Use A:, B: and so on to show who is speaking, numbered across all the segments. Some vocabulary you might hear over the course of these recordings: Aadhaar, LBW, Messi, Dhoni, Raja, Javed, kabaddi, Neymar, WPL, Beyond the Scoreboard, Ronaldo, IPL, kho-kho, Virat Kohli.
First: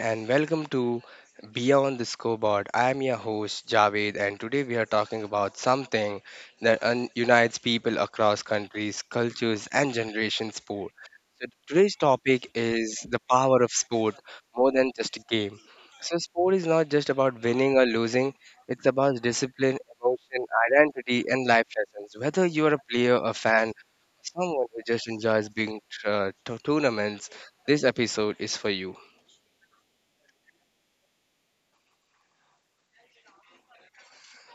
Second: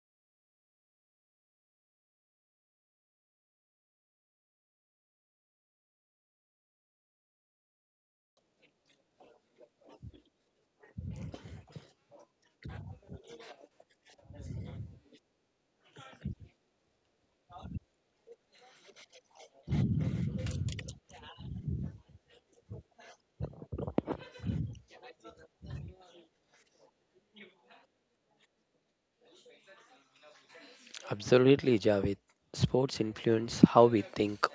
A: and welcome to Beyond the Scoreboard. I am your host, Javed, and today we are talking about something that unites people across countries, cultures, and generations. Sport. Today's topic is the power of sport, more than just a game. So, sport is not just about winning or losing, it's about discipline, emotion, identity, and life lessons. Whether you are a player, a fan, someone who just enjoys being tournaments, this episode is for you.
B: Absolutely, Javed. Sports influence how we think,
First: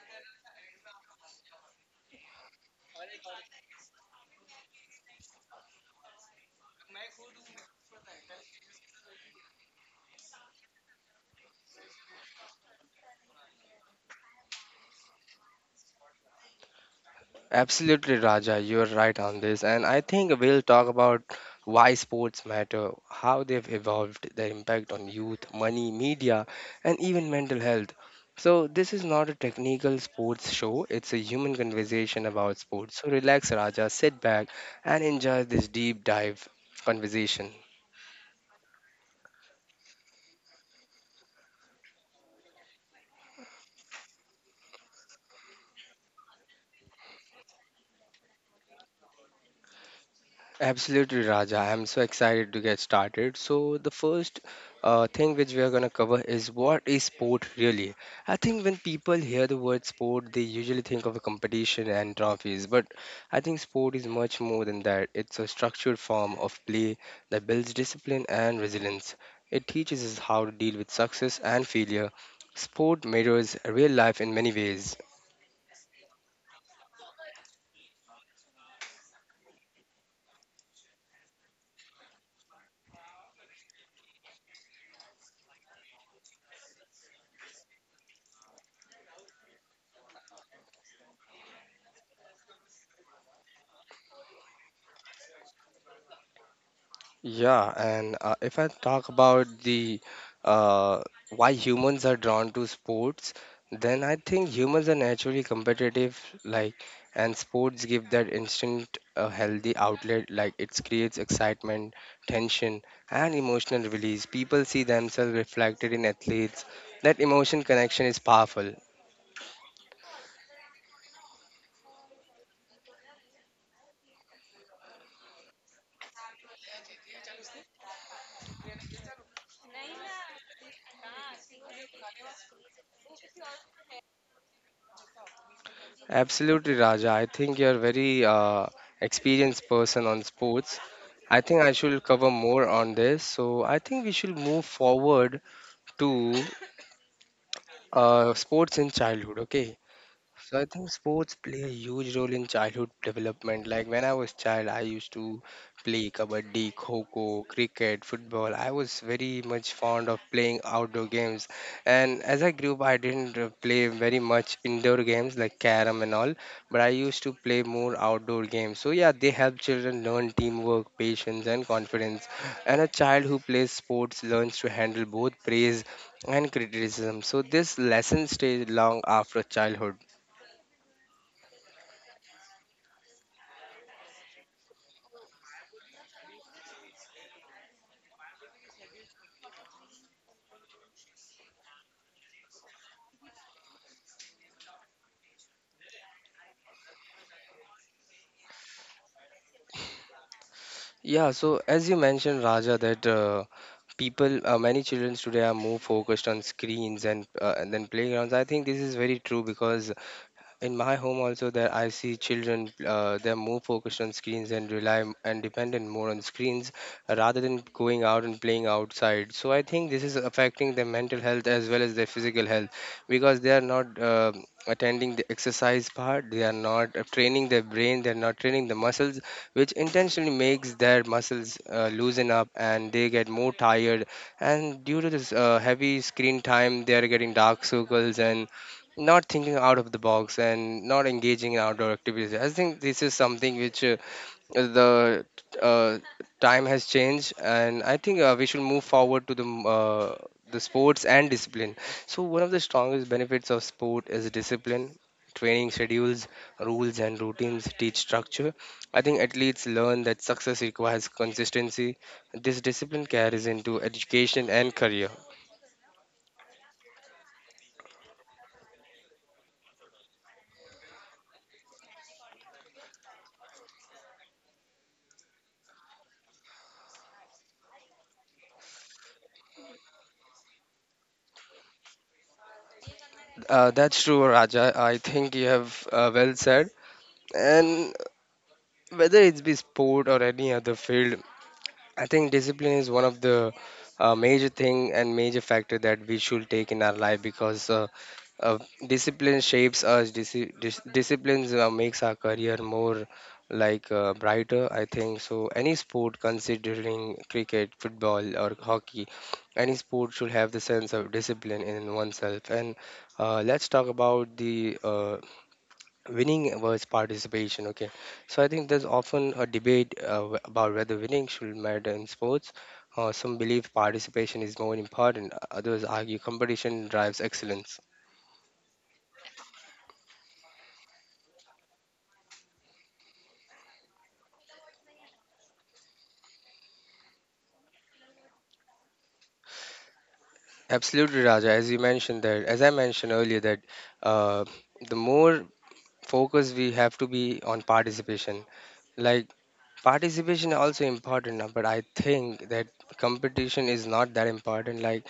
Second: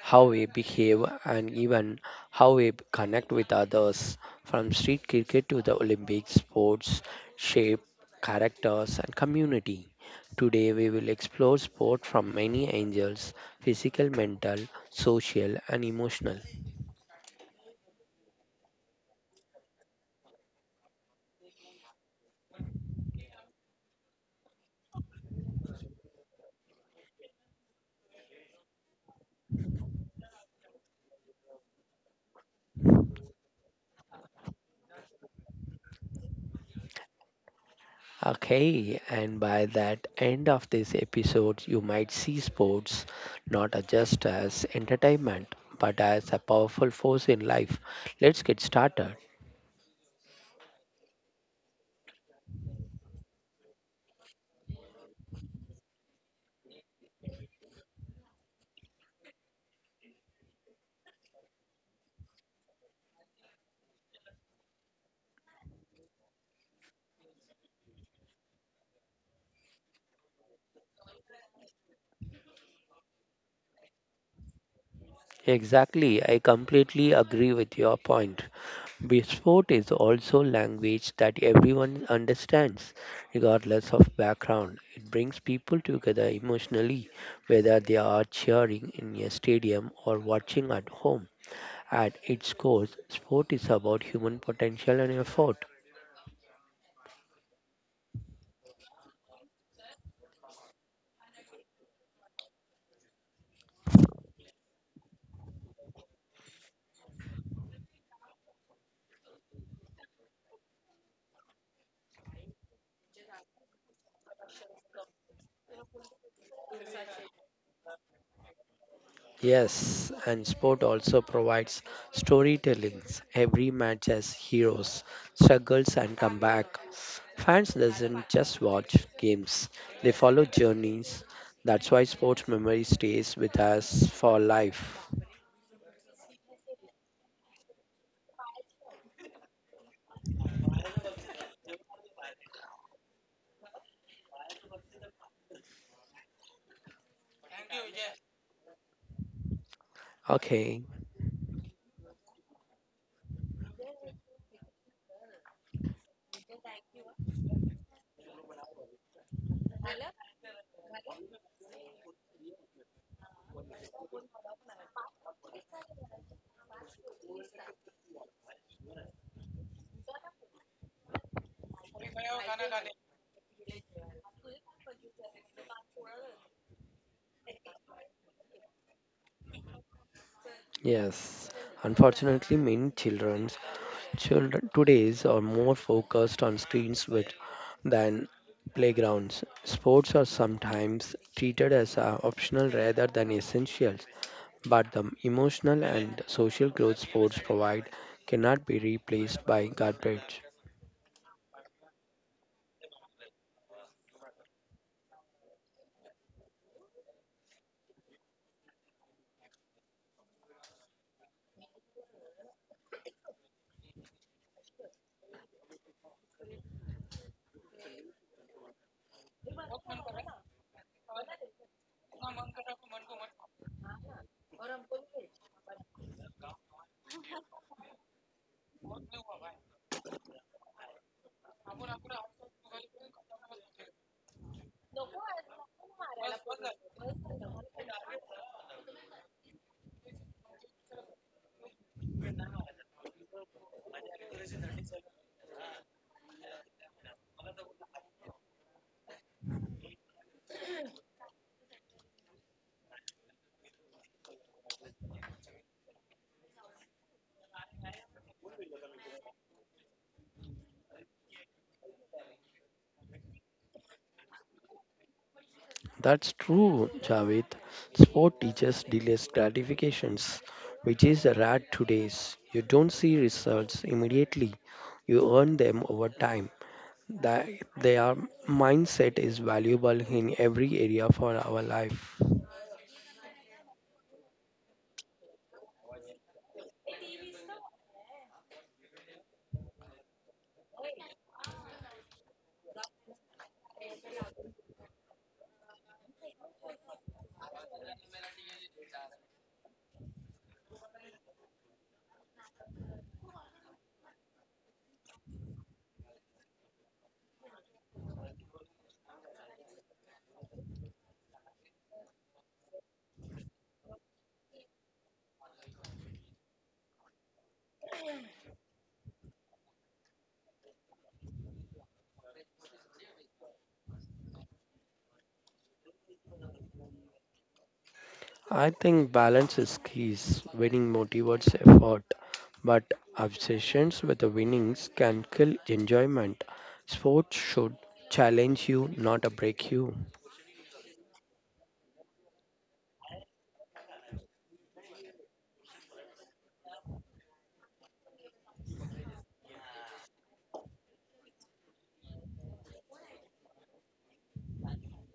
B: how we behave, and even how we connect with others. From street cricket to the Olympic sports shape characters and community. Today, we will explore sport from many angles, physical, mental, social, and emotional.
A: Absolutely, Raja, you're right on this. And I think we'll talk about why sports matter, how they've evolved, their impact on youth, money, media, and even mental health. So, this is not a technical sports show, it's a human conversation about sports. So, relax, Raja, sit back and enjoy this deep dive conversation.
B: Okay, and by that end of this episode, you might see sports not as just as entertainment, but as a powerful force in life. Let's get started.
A: Absolutely, Raja. I'm so excited to get started. So, the first thing which we are going to cover is, what is sport really? I think when people hear the word sport, they usually think of a competition and trophies, but I think sport is much more than that. It's a structured form of play that builds discipline and resilience. It teaches us how to deal with success and failure. Sport mirrors real life in many ways.
B: Exactly, I completely agree with your point. Sport is also language that everyone understands, regardless of background. It brings people together emotionally, whether they are cheering in a stadium or watching at home. At its core, sport is about human potential and effort.
A: Yeah, and if I talk about the uh, why humans are drawn to sports, then I think humans are naturally competitive, like, and sports give that instant healthy outlet. Like, it creates excitement, tension, and emotional release. People see themselves reflected in athletes. That emotion connection is powerful.
B: Yes, and sport also provides storytellings. Every match has heroes, struggles, and comeback. Fans doesn't just watch games; they follow journeys. That's why sports memory stays with us for life.
A: Absolutely, Raja. I think you're a very experienced person on sports. I think I should cover more on this. So I think we should move forward to sports in childhood. Okay. So I
B: Okay,
A: think sports play a huge role in childhood development. Like, when I was child, I used to play kabaddi, kho-kho, cricket, football. I was very much fond of playing outdoor games. And as I grew up, I didn't play very much indoor games like carom and all, but I used to play more outdoor games. So yeah, they help children learn teamwork, patience, and confidence. And a child who plays sports learns to handle both praise and criticism. So this lesson stays long after childhood.
B: yes. Unfortunately, many children today's are more focused on screens with. Than playgrounds. Sports are sometimes treated as optional rather than essentials, but the emotional and social growth sports provide cannot be replaced by garbage.
A: Yeah, so as you mentioned, Raja, that many children today are more focused on screens and then playgrounds. I think this is very true because in my home also, there I see children, they're more focused on screens and dependent more on screens rather than going out and playing outside. So I think this is affecting their mental health as well as their physical health, because they are not attending the exercise part. They are not training their brain. They're not training the muscles, which intentionally makes their muscles loosen up and they get more tired. And due to this heavy screen time, they are getting dark circles and not thinking out of the box and not engaging in outdoor activities. I think this is something which the uh, time has changed, and I think we should move forward to the the sports and discipline. So one of the strongest benefits of sport is discipline. Training schedules, rules, and routines teach structure. I think athletes learn that success requires consistency. This discipline carries into education and career.
B: That's true, Javed. Sport teaches delays gratifications, which is rare today's. You don't see results immediately, you earn them over time. That their mindset is valuable in every area for our life.
A: That's true, Raja. I think you have well said. And whether it's be sport or any other field, I think discipline is one of the major thing and major factor that we should take in our life, because uh, discipline shapes us. Disciplines makes our career more like brighter, I think. So any sport, considering cricket, football, or hockey, any sport should have the sense of discipline in oneself. And let's talk about the winning versus participation. Okay. So I think there's often a debate about whether winning should matter in sports. Some believe participation is more important. Others argue competition drives excellence.
B: I think balance is key. Winning motivates effort, but obsessions with the winnings can kill enjoyment. Sports should challenge you, not break you.
A: Absolutely, Raja. As you mentioned, that as I mentioned earlier, that uh, the more focus we have to be on participation. Like, participation also important, but I think that competition is not that important. Like,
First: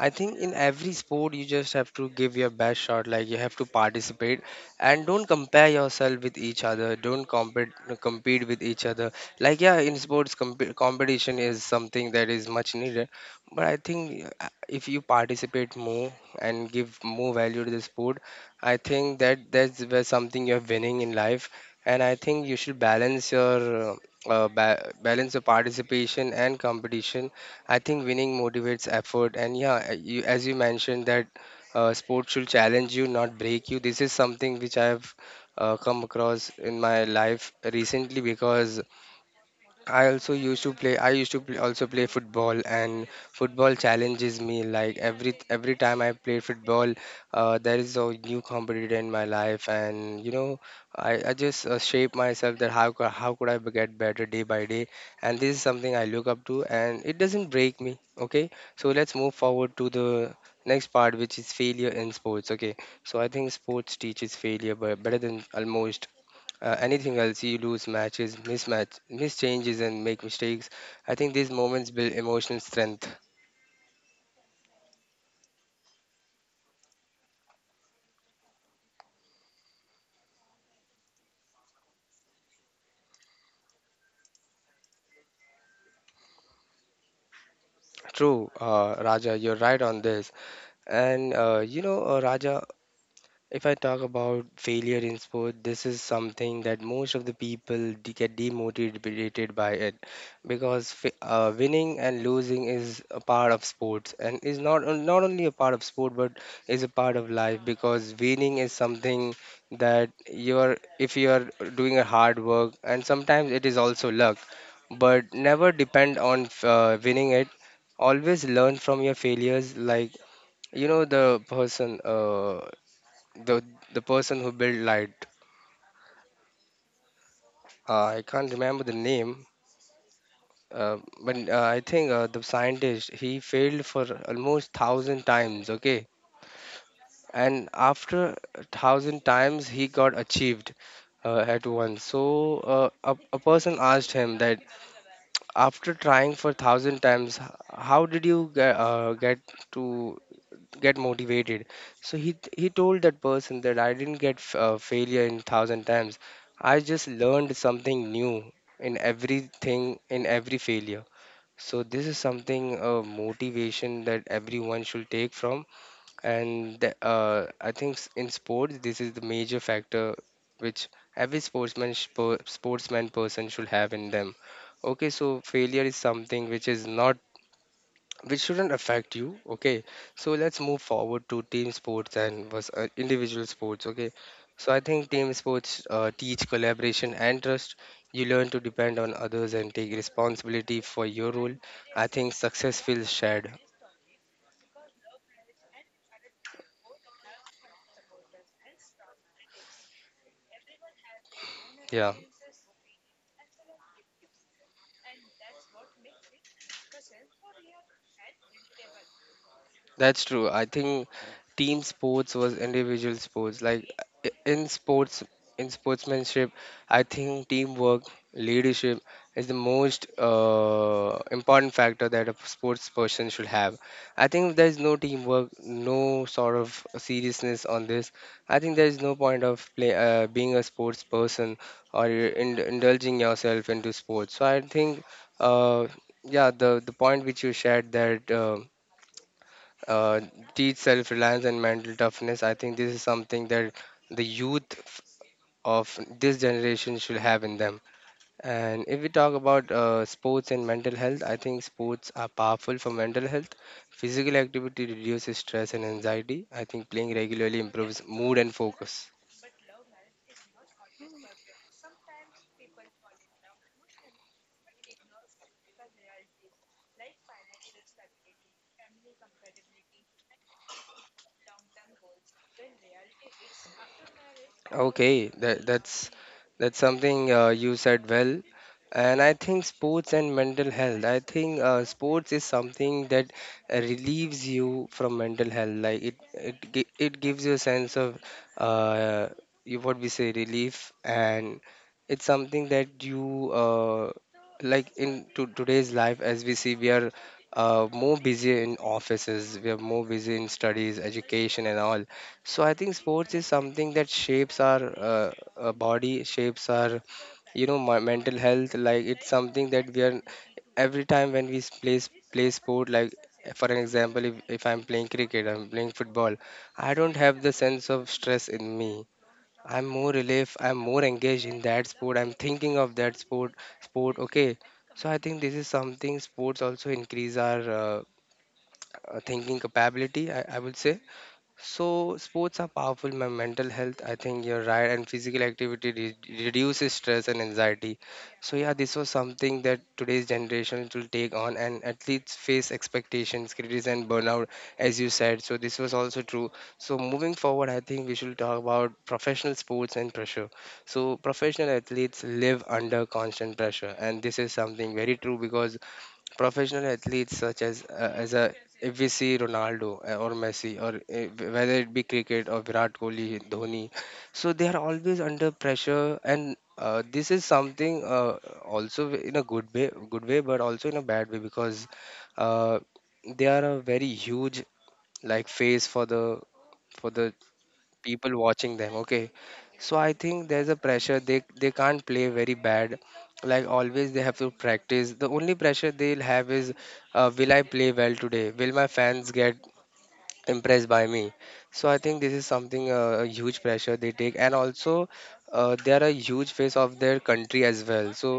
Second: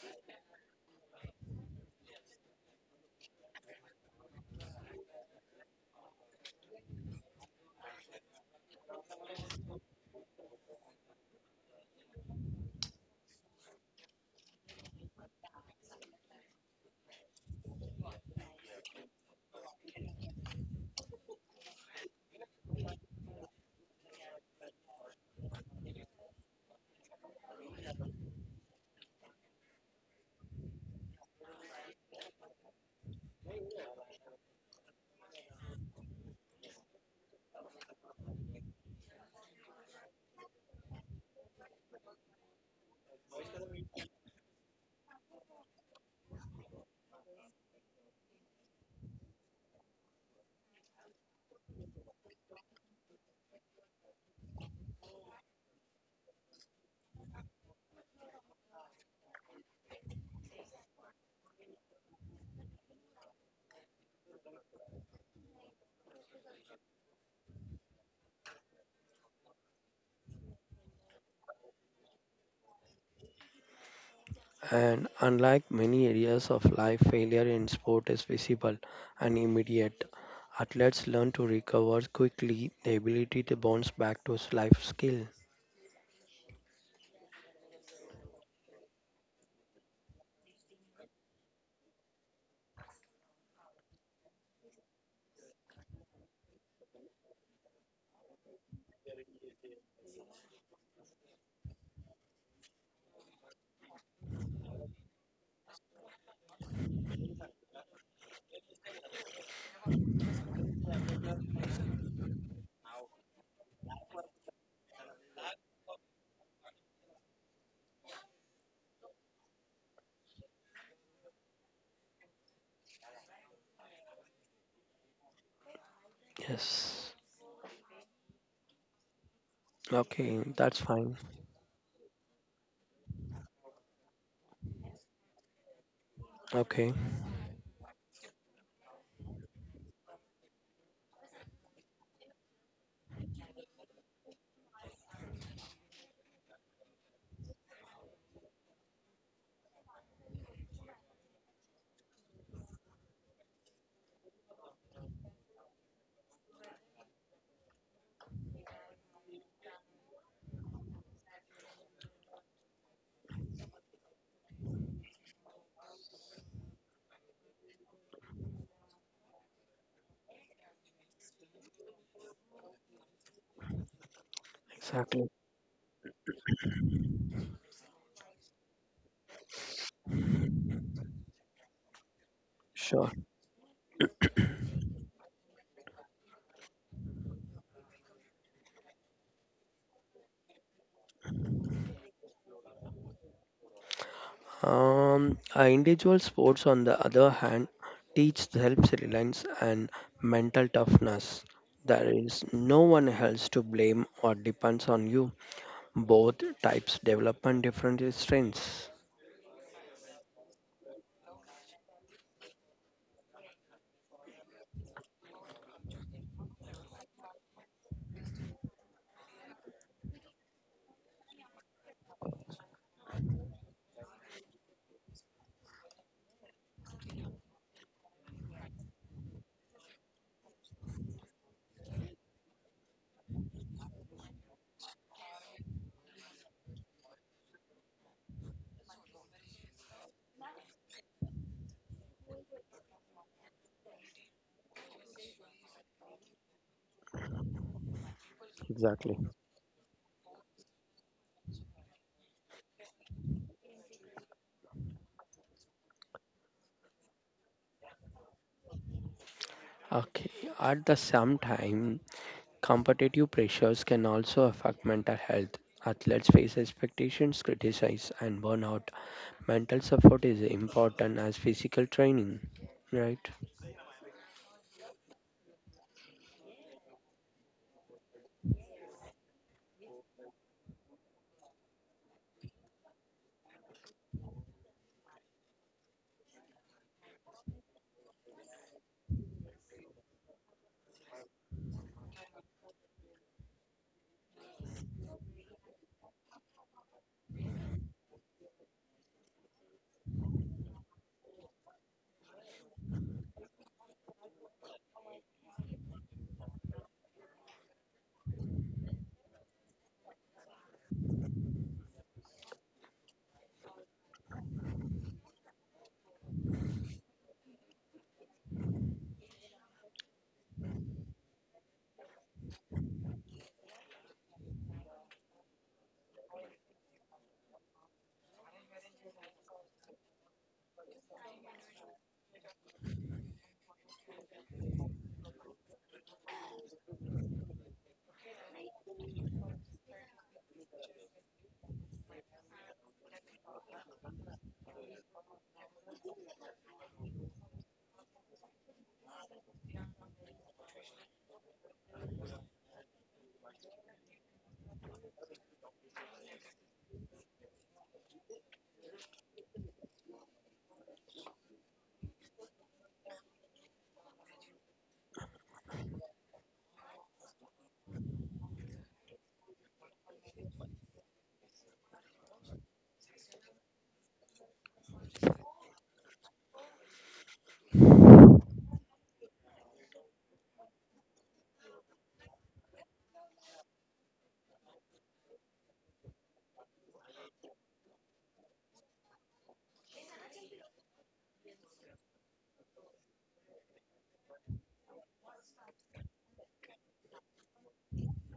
A: I think in every sport you just have to give your best shot. Like, you have to participate and don't compare yourself with each other. Don't compete, compete with each other. Like, yeah, in sports, competition is something that is much needed, but I think if you participate more and give more value to the sport, I think that that's where something you're winning in life. And I think you should balance your balance your participation and competition. I think winning motivates effort, and yeah, as you mentioned that sports should challenge you, not break you. This is something which I have come across in my life recently, because I also used to play. I used to play, also play football, and football challenges me. Like, every time I play football, there is a new competitor in my life, and you know, I just shape myself that how how could I get better day by day, and this is something I look up to, and it doesn't break me. Okay, so let's move forward to the next part, which is failure in sports. Okay, so I think sports teaches failure, but better than almost anything else. You lose matches, mismatch, miss changes, and make mistakes. I think these moments build emotional strength.
B: And unlike many areas of life, failure in sport is visible and immediate. Athletes learn to recover quickly, the ability to bounce back to life skill.
A: True, Raja, you're right on this. And Raja, if I talk about failure in sport, this is something that most of the people get demotivated by it, because winning and losing is a part of sports, and is not not only a part of sport, but is a part of life, because winning is something that you're, if you're doing a hard work, and sometimes it is also luck, but never depend on winning it. Always learn from your failures. Like, you know, the person the the person who built light.
B: Yes.
A: I can't remember the name,
B: Okay, that's
A: uh,
B: fine.
A: but I think the scientist, he failed for almost thousand times. Okay,
B: Okay,
A: and after a thousand times, he got achieved at once. So a person asked him that, after trying for thousand times, how did you get, to get motivated? So he told that person that I didn't get failure in thousand times. I just learned something new in everything, in every failure. So this is something, a motivation that everyone should take from. And I think in sports, this is the major factor which every sportsman person should have in them. Okay,
B: exactly.
A: so failure is something which is not, which shouldn't affect you. Okay, so let's move forward to team sports and was
B: Sure.
A: individual sports. Okay. So I think team sports teach collaboration and trust. You learn to depend on others and take responsibility for your role. I think success feels shared.
B: Individual sports, on the other hand, teach self-reliance and mental toughness.
A: Yeah.
B: There is no one else to blame or depends on you. Both types develop on different strengths.
A: That's true. I think team sports was individual sports. Like, in sports, in sportsmanship, I think teamwork, leadership is the most important factor that a sports person should have. I think if there is no teamwork, no sort of seriousness on this, I think there is no point of play, being a sports person or indulging yourself into sports. So I think, uh, yeah, the point which you shared that. Uh, Teach self-reliance and mental toughness. I think this is something that the of this generation should have in them. And if we
B: Exactly.
A: talk about sports and mental health, I think sports are powerful for mental health. Physical activity reduces stress and anxiety. I think playing regularly improves mood and focus.
B: Okay, at the same time, competitive pressures can also affect mental health. Athletes face expectations, criticism, and burnout. Mental support is important as physical training, right?
A: Okay, that's something you said well. And I think sports and mental health. I think sports is something that relieves you from mental health. Like, it gives you a sense of uh, you what we say, relief. And it's something that you like in to today's life. As we see, we are more busy in offices. We are more busy in studies, education, and all. So I think sports is something that shapes our body, shapes our, you know, my mental health. Like, it's something that we are every time, when we play sport. Like, for an example, if I'm playing cricket, I'm playing football, I don't have the sense of stress in me. I'm more relief. I'm more engaged in that sport. I'm thinking of that sport. Sport, okay. So I think this is something sports also increase our thinking capability. I would say. So sports are powerful in my mental health. I think you're right, and physical activity re- reduces stress and anxiety. So yeah, this was something that today's generation will take on, and athletes face expectations, criticism, and burnout, as you said. So this was also true. So moving forward, I think we should talk about professional sports and pressure. So professional athletes live under constant pressure, and this is something very true because professional athletes such as a if we see Ronaldo or Messi or whether it be cricket or Virat Kohli, Dhoni, so they are always under pressure, and this is something also in a good way, but also in a bad way because uh, they are a very huge like face for the people watching them, okay. So I think there's a pressure, they can't play very bad. Like always they have to practice. The only pressure they'll have is, will I play well today, will my fans get impressed by me? So I think this is something, a huge pressure they take, and also they are a huge face of their country as well, so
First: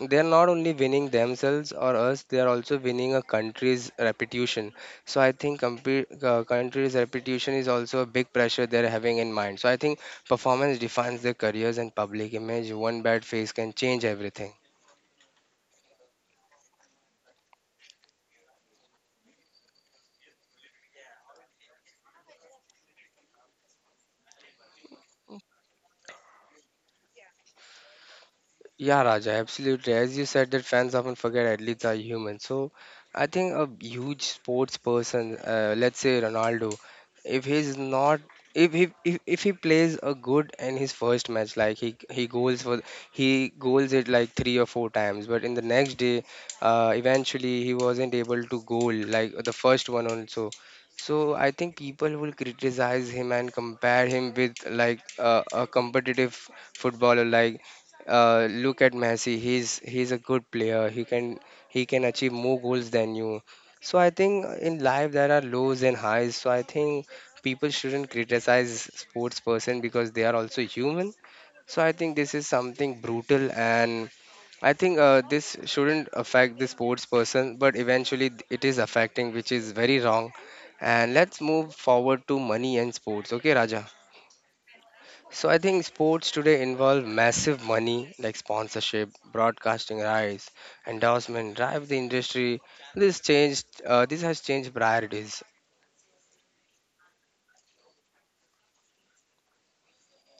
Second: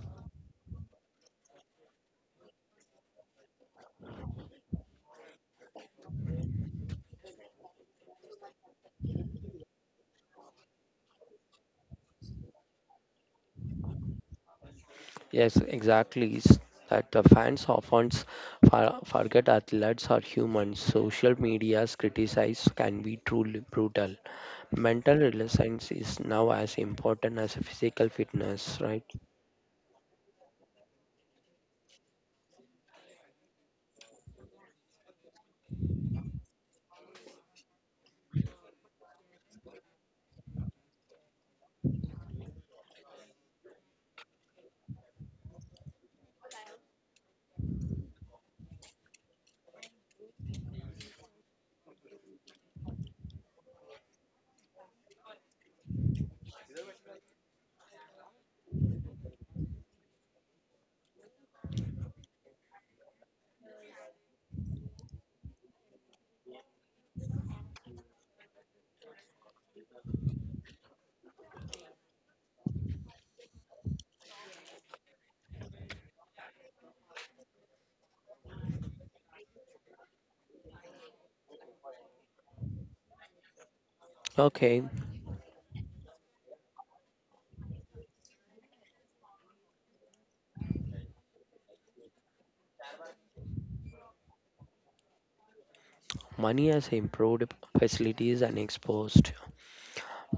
A: they are not only winning themselves or us, they are also winning a country's reputation. So I think country's reputation is also a big pressure they're having in mind. So I think performance defines their careers and public image. One bad face can change everything.
B: Yes, exactly. That the fans often forget athletes are humans. Social media's criticize can be truly brutal. Mental resilience is now as important as physical fitness,
A: Yeah,
B: right?
A: Raja, absolutely. As you said, that fans often forget athletes are human. So I think a huge sports person, let's say Ronaldo, if he's not, if he if he plays a good in his first match, like he goals for he goals it like three or four times, but in the next day, eventually he wasn't able to goal like the first one also. So I think people will criticize him and compare him with like a competitive footballer like. Look at Messi. He's a good player. He can achieve more goals than you. So I think in life there are lows and highs. So I think people shouldn't criticize sports person because they are also human. So I think this is something brutal, and I think this shouldn't affect the sports person, but eventually th- it is affecting, which is very wrong. And let's move forward to money and sports. Okay, Raja.
B: Okay,
A: So I think sports today involve massive money like sponsorship, broadcasting rights, endorsement, drive the industry. This changed. This has changed priorities.
B: money has improved facilities and exposed,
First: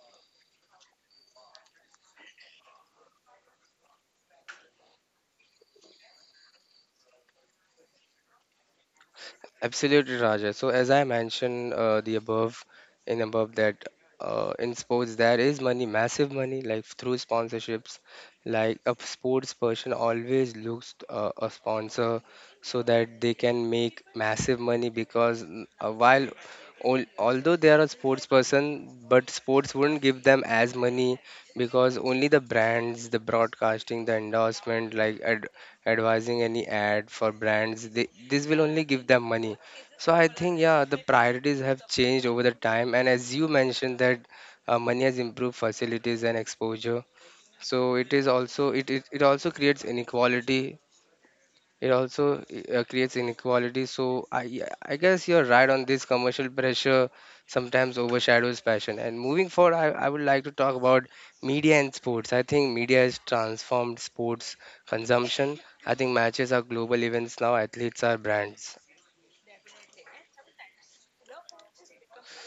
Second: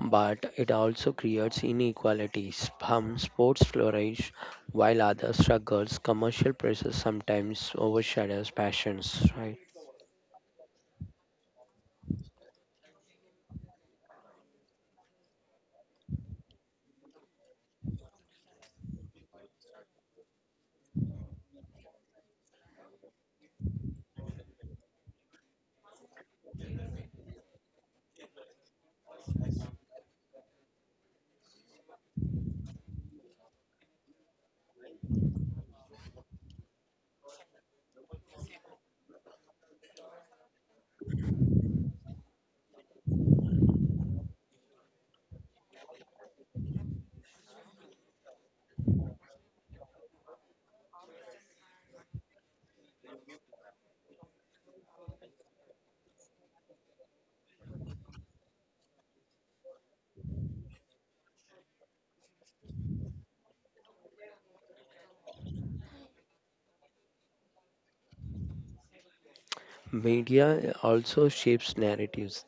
B: but it also creates inequalities. Some sports flourish while others struggles. Commercial pressures sometimes overshadows passions, right?
A: Absolutely, Raja. So as I mentioned the above, in above that in sports there is money, massive money, like through sponsorships. Like a sports person always looks a sponsor so that they can make massive money because while al- although they are a sports person, but sports wouldn't give them as money because only the brands, the broadcasting, the endorsement, like ad advising any ad for brands they, this will only give them money. So I think, yeah, the priorities have changed over the time, and as you mentioned that money has improved facilities and exposure, so it is also it also creates inequality. It also creates inequality. So I guess you're right on this. Commercial pressure sometimes overshadows passion. And moving forward, I would like to talk about media and sports. I think media has transformed sports consumption. I think matches are global events now, athletes are brands.
B: Media also shapes narratives.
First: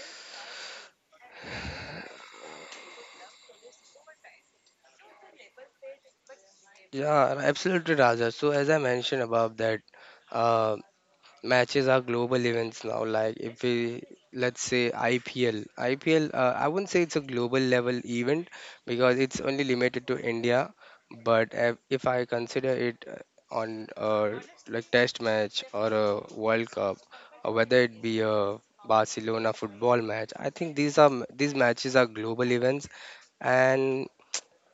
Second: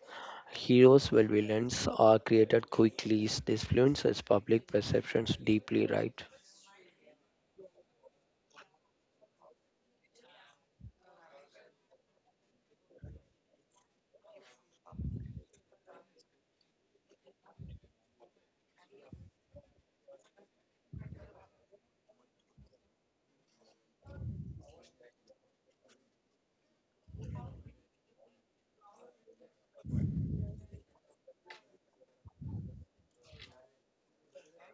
B: Heroes and villains are created quickly. This influences public perceptions deeply, right?
A: Yeah, absolutely, Raja. So as I mentioned above that, uh, matches are global events now. Like if we let's say ipl I wouldn't say it's a global level event because it's only limited to India, but if I consider it on like test match or a world cup, or whether it be a Barcelona football match, I think these matches are global events. And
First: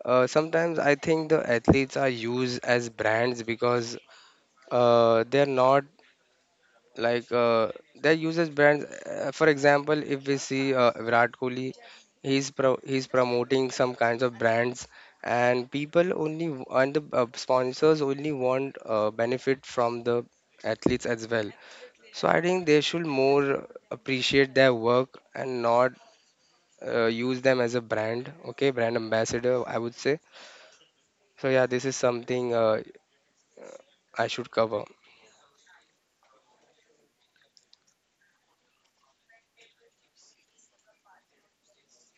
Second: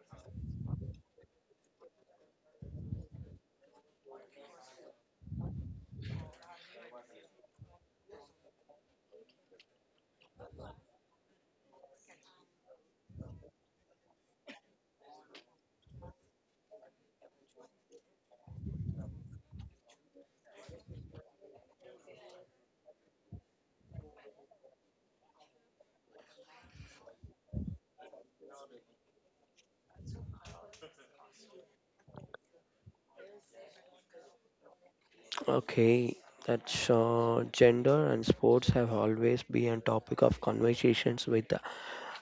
A: sometimes I think the athletes are used as brands because they're not like uh, they uses brands, for example, if we see Virat Kohli, he's promoting some kinds of brands, and people only w- and the sponsors only want benefit from the athletes as well. So I think they should more appreciate their work and not use them as a brand, okay, brand ambassador, I would say. So yeah, this is something, I should cover.
B: Okay, that's gender and sports have always been a topic of conversations with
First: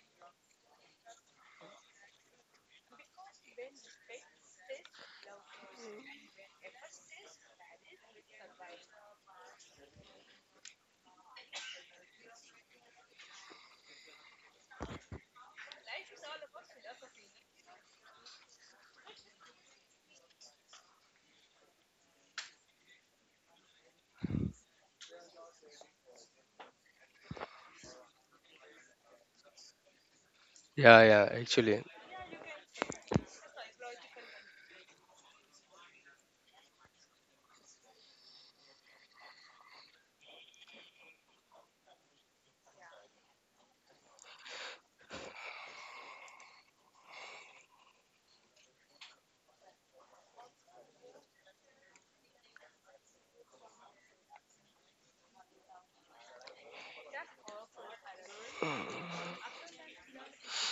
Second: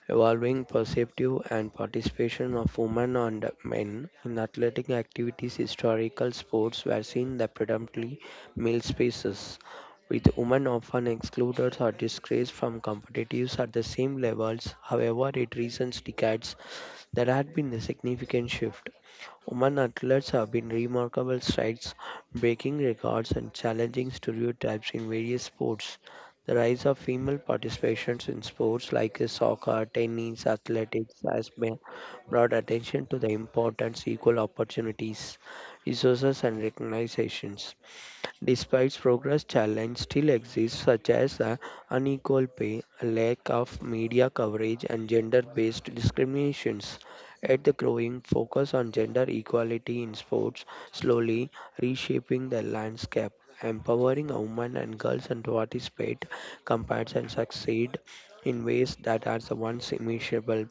B: evolving perspective and participation of women and men in athletic activities. Historical sports were seen as predominantly male spaces, with women often excluded or disgraced from competitives at the same levels. However, in recent decades, there had been a significant shift. Women athletes have been remarkable strides, breaking records and challenging stereotypes in various sports. The rise of female participation in sports like soccer, tennis,
A: Yeah,
B: athletics
A: yeah,
B: has been
A: actually.
B: brought attention to the importance, equal opportunities, resources, and recognitions. Despite progress, challenges still exist, such as unequal pay, a lack of media coverage, and gender based discriminations. Yet, the growing focus on gender equality in sports slowly reshaping the landscape, empowering women and girls and to participate, compete, and succeed in ways that are the once immeasurable.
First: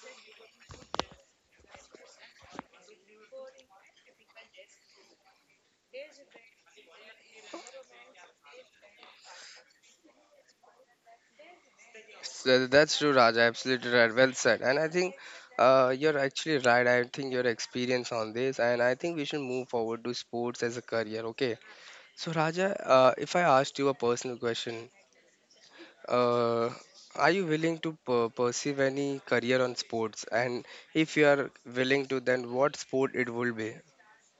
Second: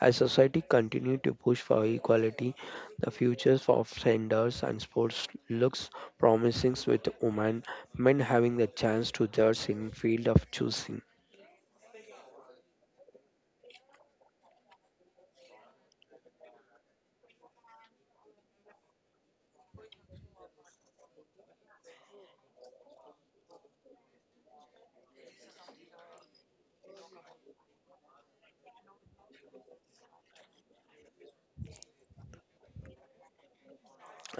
B: As society continues to push for equality, the futures of genders and sports looks promising with women, men having the chance to judge in field of choosing.
A: So that's true, Raj. Absolutely right. Well said. And I think you're actually right. I think your experience on this, and I think we should move forward to sports as a career. Okay. So, Raja, if I asked you a personal question, uh, are you willing to per- pursue any career on sports? And if you are willing to, then what sport it will be?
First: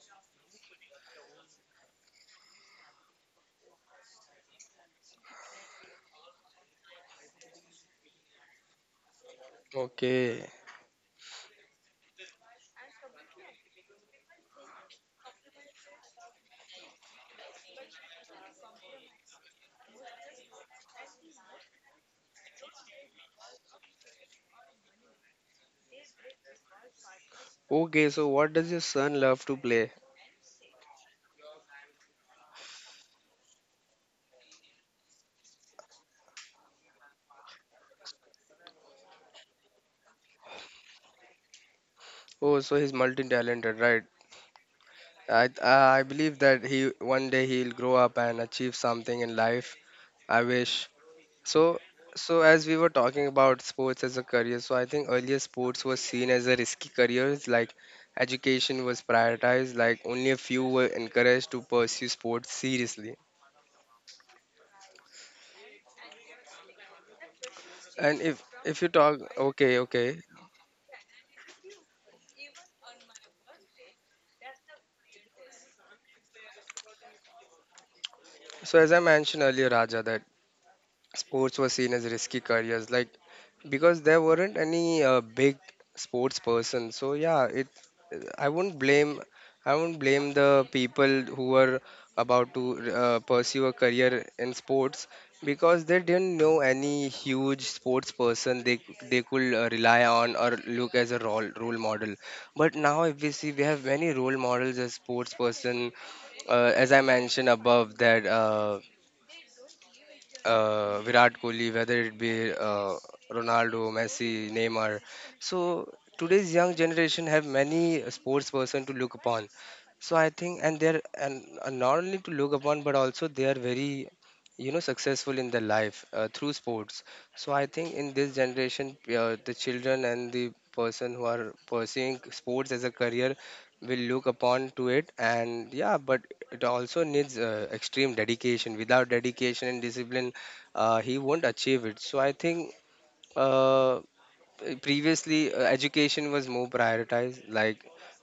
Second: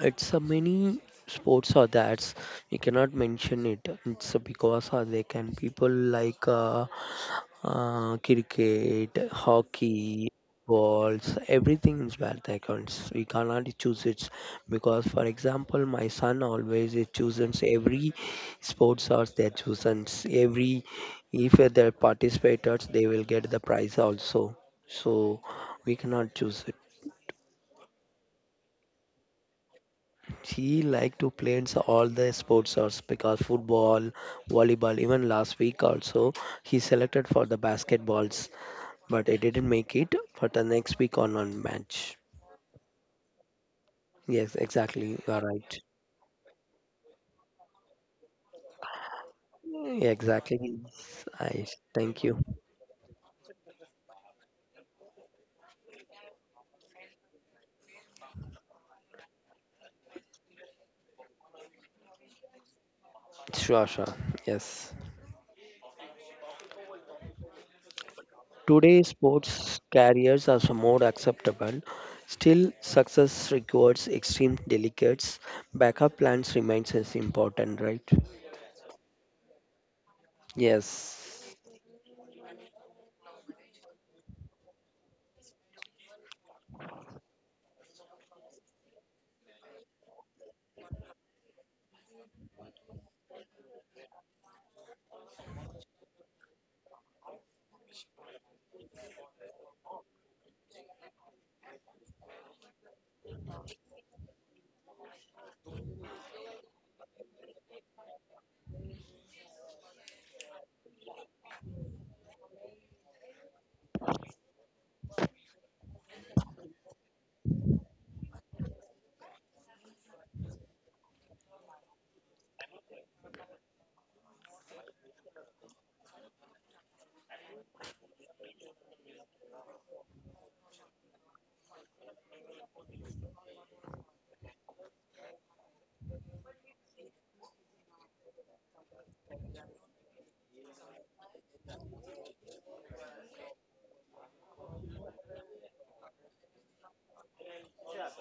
B: It's a many sports are that we cannot mention it. It's because they can people like cricket, hockey,
A: Okay.
B: balls, everything is where they accounts, we cannot choose it. Because for example, my son always is chooses every sports are their chosen, every if they're participators they will get the prize also, so we cannot choose it.
A: Okay. So, what does your son love to play?
B: She liked to play in all the sports sorts, because football, volleyball, even last week also he selected for the basketballs, but he didn't make it for the next week on one match.
A: Oh, so he's multi-talented, right?
B: Yes, exactly. You are
A: I
B: right.
A: I believe that he one day he'll grow up and achieve something in life.
B: Yeah,
A: I
B: exactly.
A: wish.
B: Yes, I
A: So
B: thank
A: so
B: you.
A: as we were talking about sports as a career, so I think earlier sports was seen as a risky career. Like education was prioritized. Like only a few were encouraged to pursue sports seriously.
B: Sure, sure. Yes.
A: And if you
B: Today,
A: talk, okay,
B: sports
A: okay.
B: careers are so more acceptable. Still, success requires extreme delicates. Backup plans remains as important, right?
A: So as I mentioned earlier, Raja, that
B: Yes.
A: sports were seen as risky careers like because there weren't any big sports person, so yeah, it, i wouldn't blame I wouldn't blame the people who were about to pursue a career in sports because they didn't know any huge sports person they could rely on or look as a role model. But now, if we see, we have many role models as sports person. As I mentioned above, that Virat Kohli, whether it be Ronaldo, Messi, Neymar. So today's young generation have many sports person to look upon. So I think, and they're and not only to look upon, but also they are very, you know, successful in their life through sports. So I think in this generation, the children and the person who are pursuing sports as a career will look upon to it, and yeah, but it also needs extreme dedication. Without dedication and discipline, he won't achieve it. So I think uh, previously education was more prioritized. Like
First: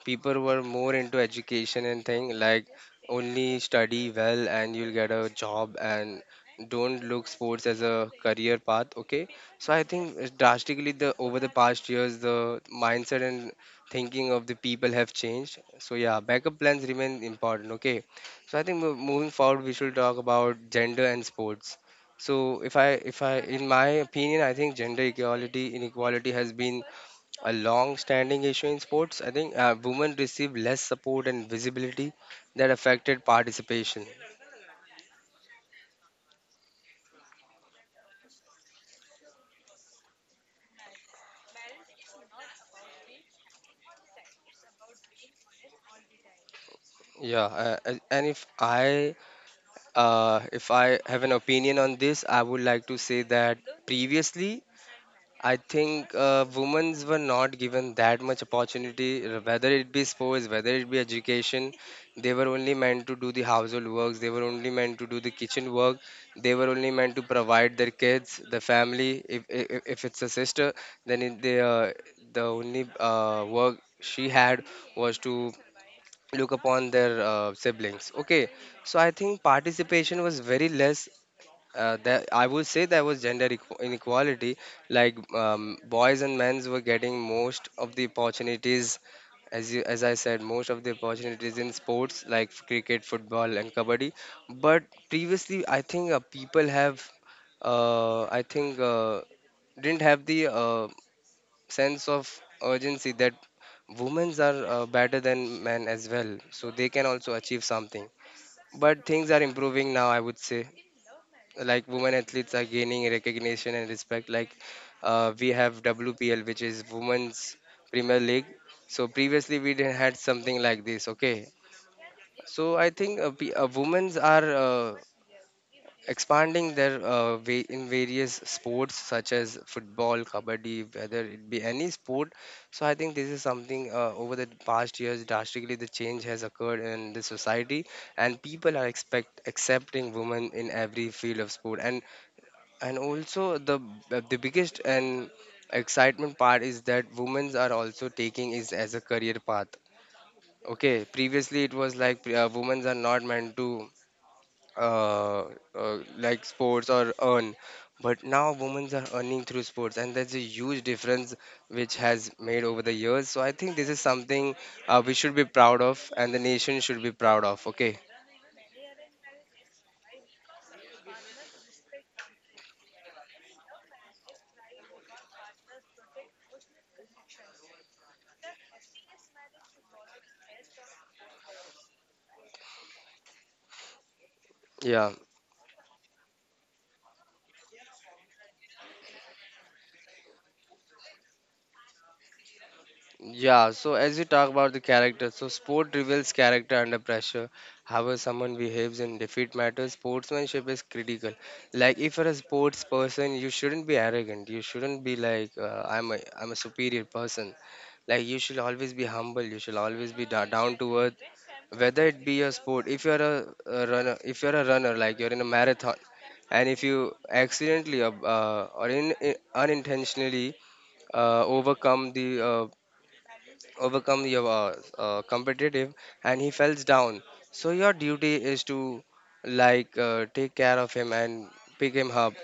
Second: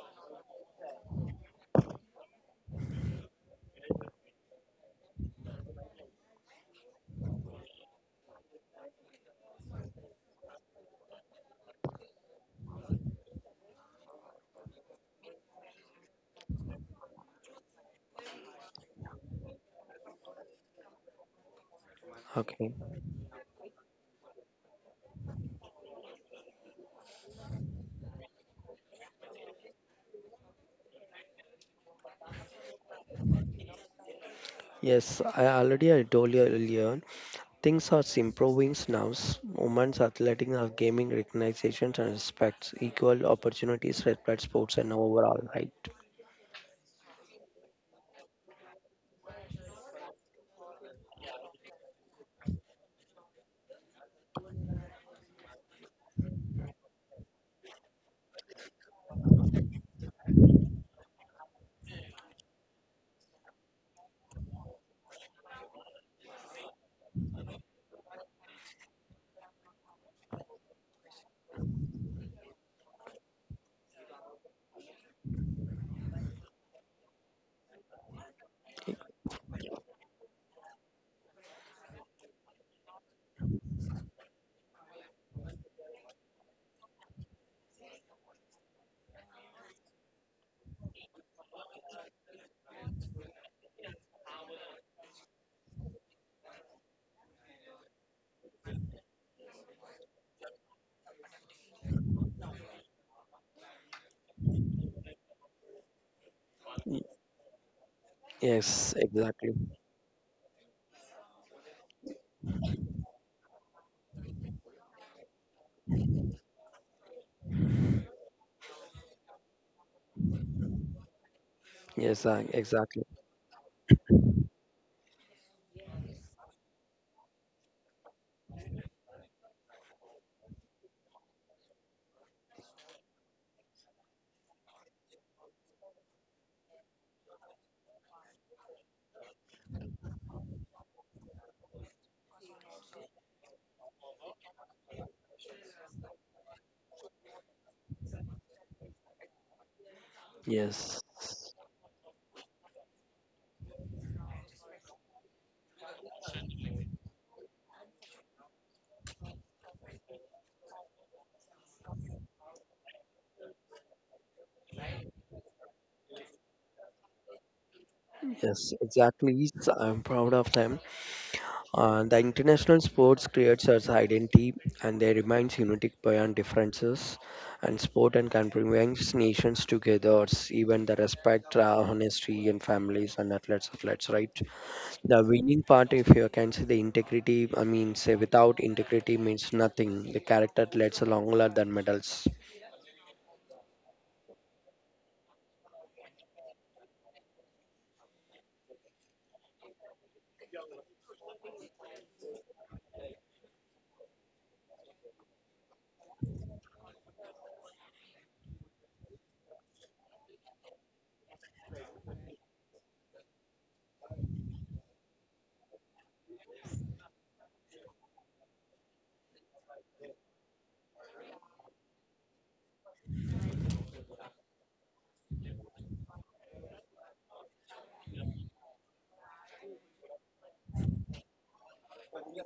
A: people were more into education and thing, like only study well and you'll get a job, and don't look sports as a career path, okay. So I think, drastically, the over the past years the mindset and thinking of the people have changed. So yeah, backup plans remain important, okay. So I think moving forward we should talk about gender and sports. So
B: Okay.
A: if I in my opinion, I think gender equality inequality has been a long-standing issue in sports. I think women receive less support and visibility that affected participation.
B: Yes, I already I told you earlier, things are improving now. Women's athletics are gaining recognition and respect, equal opportunities, respect sports and overall, right?
A: Yeah, and if I have an opinion on this, I would like to say that previously I think women were not given that much opportunity, whether it be sports, whether it be education. They were only meant to do the household works, they were only meant to do the kitchen work, they were only meant to provide their kids, the family. If it's a sister, then it, they, the only work she had was to look upon their siblings. Okay, so I think participation was very less, that I would say there was gender equ- inequality. Like boys and men's were getting most of the opportunities, as you, as I said, most of the opportunities in sports like cricket, football, and kabaddi. But previously, I think people have, I think, didn't have the sense of urgency that women's are better than men as well, so they
B: Y-
A: can also achieve something.
B: Yes,
A: But things are
B: exactly.
A: improving now, I would say like women athletes are gaining recognition and respect. Like we have wpl, which is women's premier league. So previously we didn't had something like this. Okay,
B: Yes, I,
A: so i
B: exactly.
A: think uh, pe- uh, women's are expanding their way in various sports such as football, kabaddi, whether it be any sport. So I think this is something, over the past years drastically the change has occurred in the society, and people are expect accepting women in every field of sport. And also the biggest and excitement part is that women's are also taking is as a career path.
B: Yes.
A: Okay, previously it was like women's are not meant to uh, like sports or earn, but now women's are earning through sports, and that's a huge difference which has made over the years. So I think this is something we should be proud of, and the nation should be proud of. Okay,
B: Yes, exactly. Yes, I'm proud of them. The international sports creates its identity and they remains unique beyond differences, and sport and can bring nations together, even the respect honesty and families and athletes, right?
A: yeah.
B: The winning part, if you can see the integrity, I mean say without integrity means nothing. The character leads a longer than medals.
A: Yeah, so as you talk about the character, so sport reveals character under pressure. However, someone behaves in defeat matters, sportsmanship is critical. Like if you're a sports person, you shouldn't be arrogant. You shouldn't be like I'm a superior person. Like you should always be humble. You should always be down to earth. Whether it be your sport, if you're a runner, like you're in a marathon, and if you accidentally unintentionally uh, overcome the uh, overcome your competitive, and he falls down, so your duty is to like take care of him and pick him up,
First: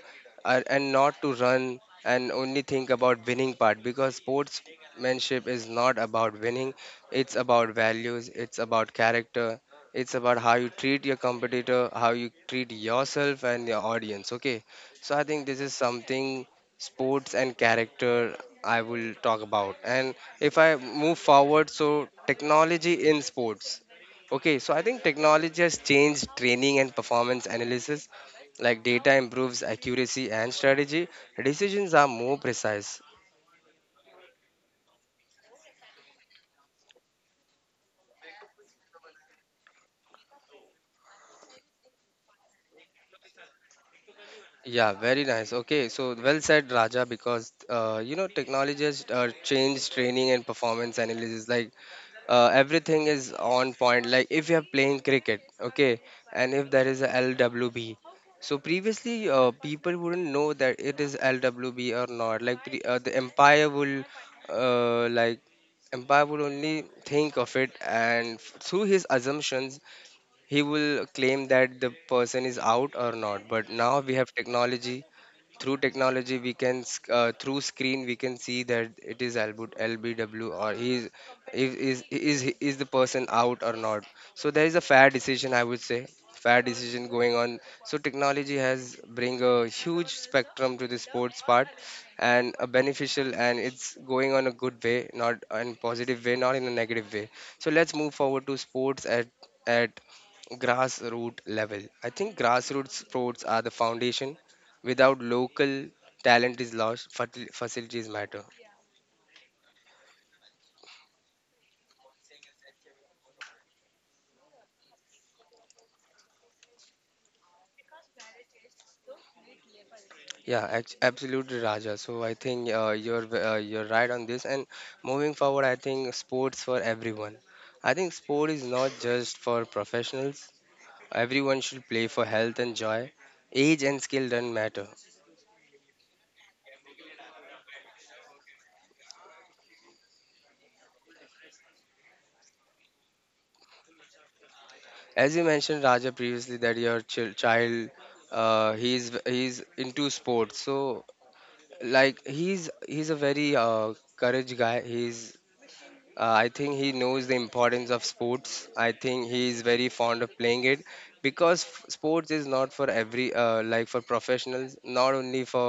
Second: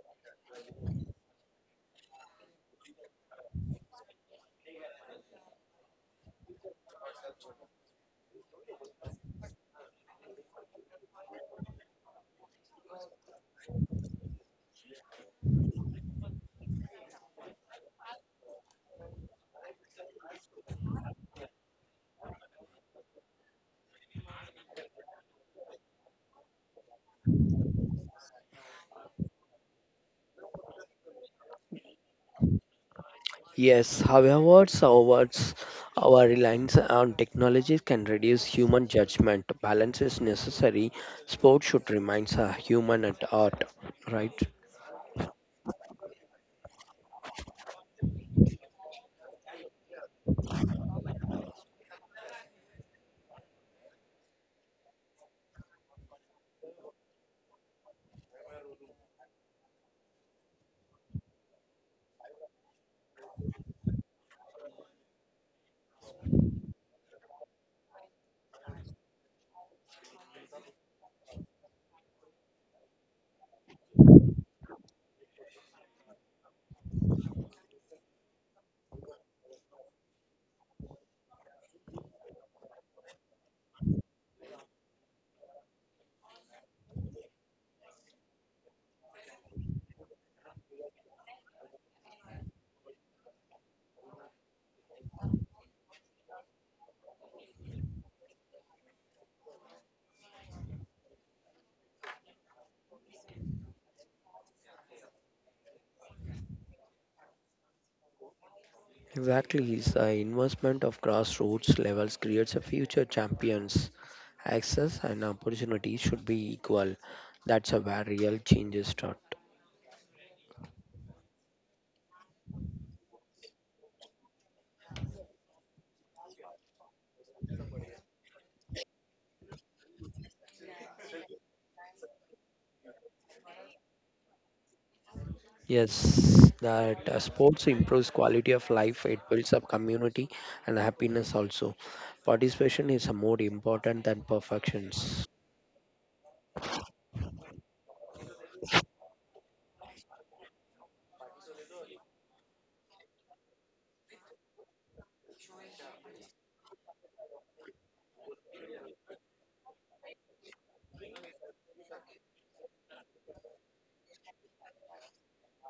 A: and not to run and only think about winning part, because sportsmanship is not about winning. It's about values, it's about character, it's about how you treat your competitor, how you treat yourself and your audience. Okay, so I think this is something, sports and character I will talk about. And if I move forward, so technology in sports. Okay, so I think technology has changed training and performance analysis. Like data improves accuracy and strategy, decisions are more precise.
B: Yes, however, awards our reliance on technology can reduce human judgment. Balance is necessary. Sport should remain a human at art, right?
A: Yeah, very nice. Okay, so well said, Raja, because you know technology has changed training and performance analysis. Like everything is on point. Like if you are playing cricket, okay, and if there is a LWB, so previously people wouldn't know that it is LWB or not. Like the empire will, like empire will only think of it, and through his assumptions, he will claim that the person is out or not. But now we have technology. Through technology we can through screen we can see that it is Albut LBW, or he is, if is is the person out or not. So there is a fair decision, I would say, fair decision going on. So technology has bring a huge spectrum to the sports part, and a beneficial, and it's going on a good way, not in positive way, not in a negative way. So let's move forward to sports at at grassroots level. I think grassroots sports are the foundation. Without local, talent is lost, facilities matter.
B: Exactly, the investment of grassroots levels creates a future champions. Access and opportunities should be equal. That's a where real changes start.
A: Yeah, absolutely, Raja. So I think you're right on this. And moving forward, I think sports for everyone. I think sport is not just for professionals. Everyone should play for health and joy. Age and skill don't matter.
B: Yes, that sports improves quality of life, it builds up community and happiness also. Participation is more important than perfections.
A: As you mentioned, Raja, previously that your child, he's into sports. So like he's a very courage guy. He's I think he knows the importance of sports. I think he is very fond of playing it, because sports is not for every like for professionals, not only for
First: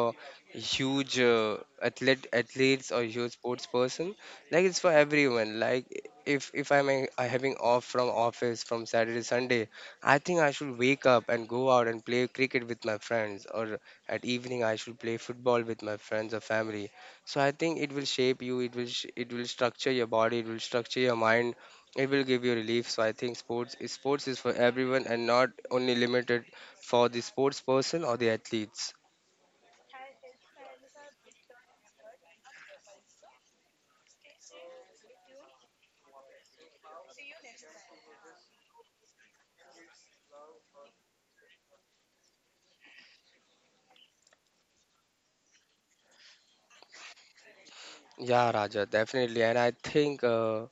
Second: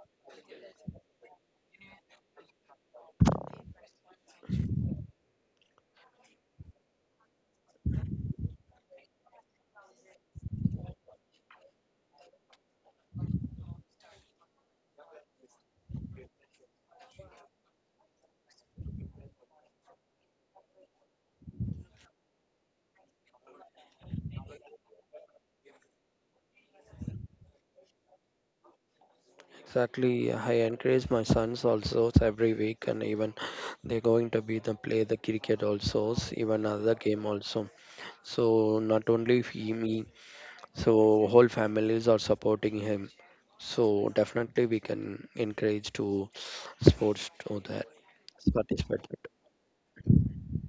A: huge athletes or huge sports person. Like it's for everyone. Like if I'm having off from office from Saturday Sunday, I think I should wake up and go out and play cricket with my friends, or at evening I should play football with my friends or family. So I think it will shape you, it will structure your body, it will structure your mind, it will give you relief. So I think sports is for everyone and not only limited for the sports person or the athletes.
B: Exactly, I encourage my sons also every week, and even they're going to be the play the cricket also, even other game also. So not only he, me, so whole families are supporting him. So definitely we can encourage to sports to that
A: Yeah, Raja,
B: participate.
A: definitely. And I think uh,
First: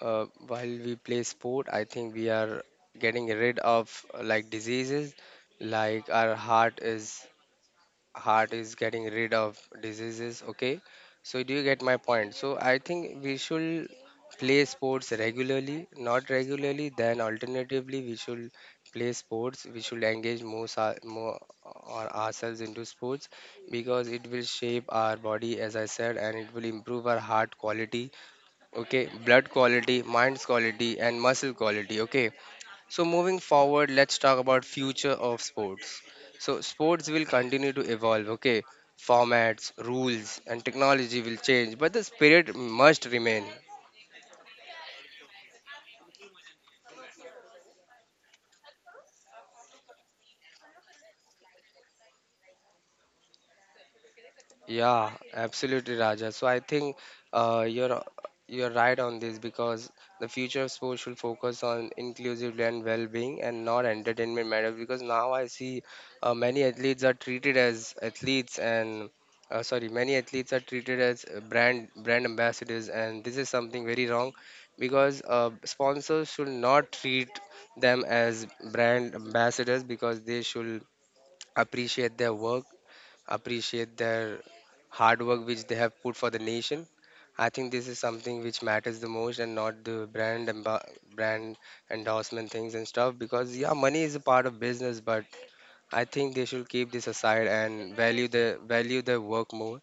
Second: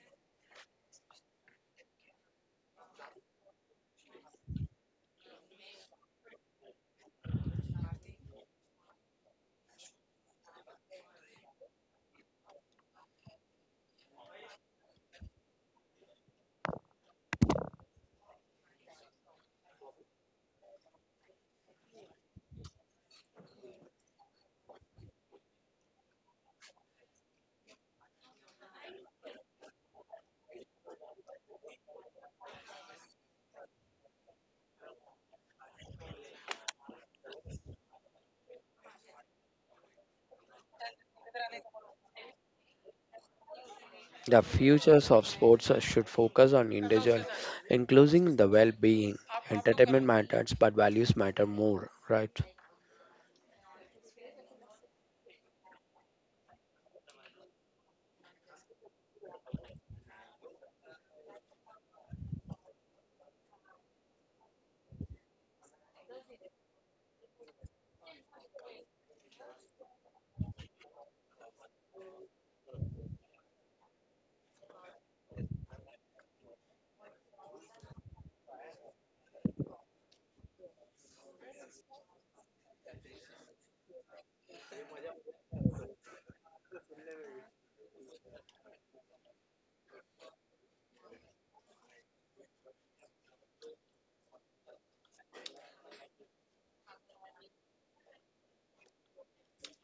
A: uh, while we play sport, I think we are getting rid of like diseases, like our heart is getting rid of diseases. Okay, so do you get my point? So I think we should play sports regularly, not regularly then alternatively, we should play sports, we should engage more, more or ourselves into sports, because it will shape our body, as I said, and it will improve our heart quality. Okay, blood quality, mind's quality, and muscle quality. Okay, so moving forward, let's talk about future of sports. So sports will continue to evolve, okay? Formats, rules and technology will change, but the spirit must remain.
B: The futures of sports should focus on individual, including the well-being. Entertainment matters, but values matter more, right?
A: Yeah, absolutely, Raja. So I think uh, you're you're right on this, because the future of sports should focus on inclusivity and well-being, and not entertainment matters. Because now I see many athletes are treated as athletes, and sorry, many athletes are treated as brand ambassadors, and this is something very wrong, because sponsors should not treat them as brand ambassadors, because they should appreciate their work, appreciate their hard work which they have put for the nation. I think this is something which matters the most, and not the brand, and brand endorsement things and stuff, because yeah, money is a part of business, but I think they should keep this aside and value their work more.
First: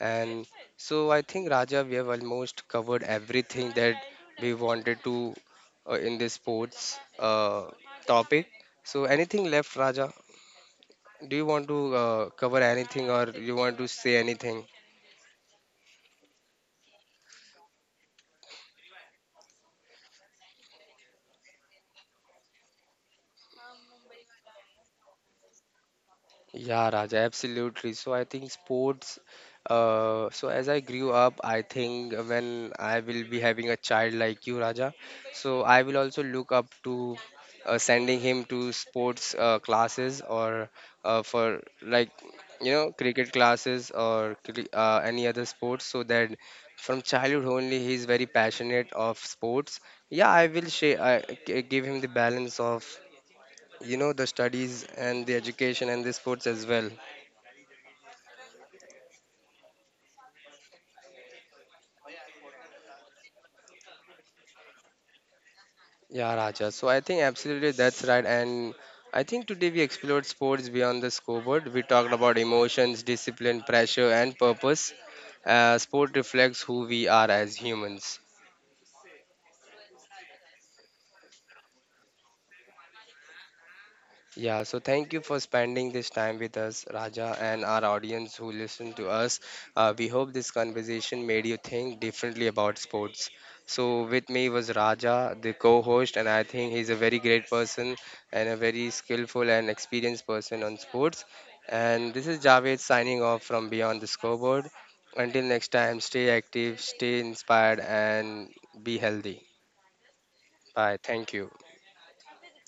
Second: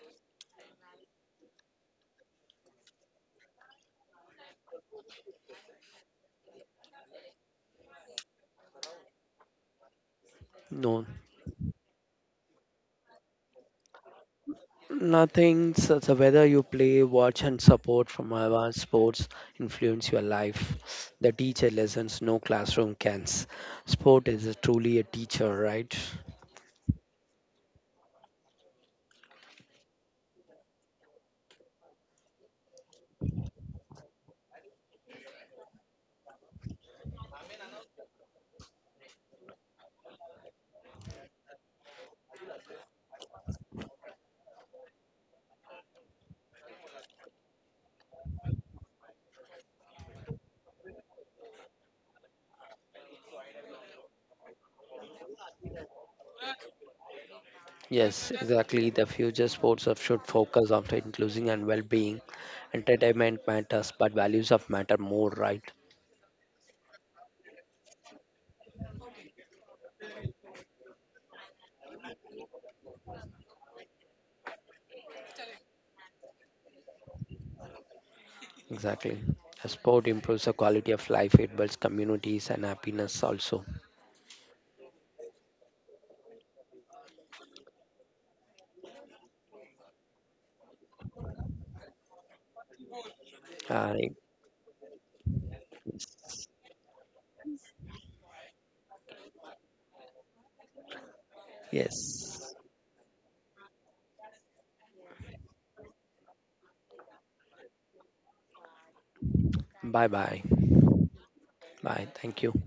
A: And so I think, Raja, we have almost covered everything that we wanted to, in this sports topic. So anything left, Raja,
B: No,
A: do you want to cover anything, or you want to say anything?
B: nothing. So, so whether you play, watch, and support from our sports influence your life. The teacher lessons no classroom can. Sport is truly a teacher, right?
A: Yeah, Raja, absolutely. So I think sports. So as I grew up, I think when I will be having a child like you, Raja, so I will also look up to sending him to sports classes, or for like you know cricket classes or any other sports, so that from childhood only he is very passionate of sports. Yeah, I will share. Give him the balance of you know the studies and the education and the sports as well.
B: Yes, exactly. The future sports of should focus on inclusion and well-being. Entertainment matters, but values of matter more, right?
A: Yeah, Raja. So I think absolutely that's right. And I think today we explored sports beyond the scoreboard. We talked about emotions, discipline, pressure, and purpose. Sport reflects who we are as humans.
B: Exactly. A sport improves the quality of life, it builds communities and happiness also.
A: Yeah, so thank you for spending this time with us, Raja, and our audience who listen to us. We hope this conversation made you think differently about sports.
B: Uh,
A: So, with me was Raja, the co host, and I think he's a very great person and a very skillful and experienced person on sports. And this is
B: yes.
A: Javed signing off from Beyond the Scoreboard. Until next time, stay active, stay inspired, and be healthy.
B: Bye bye.
A: Bye. Thank you.
B: Bye. Thank you.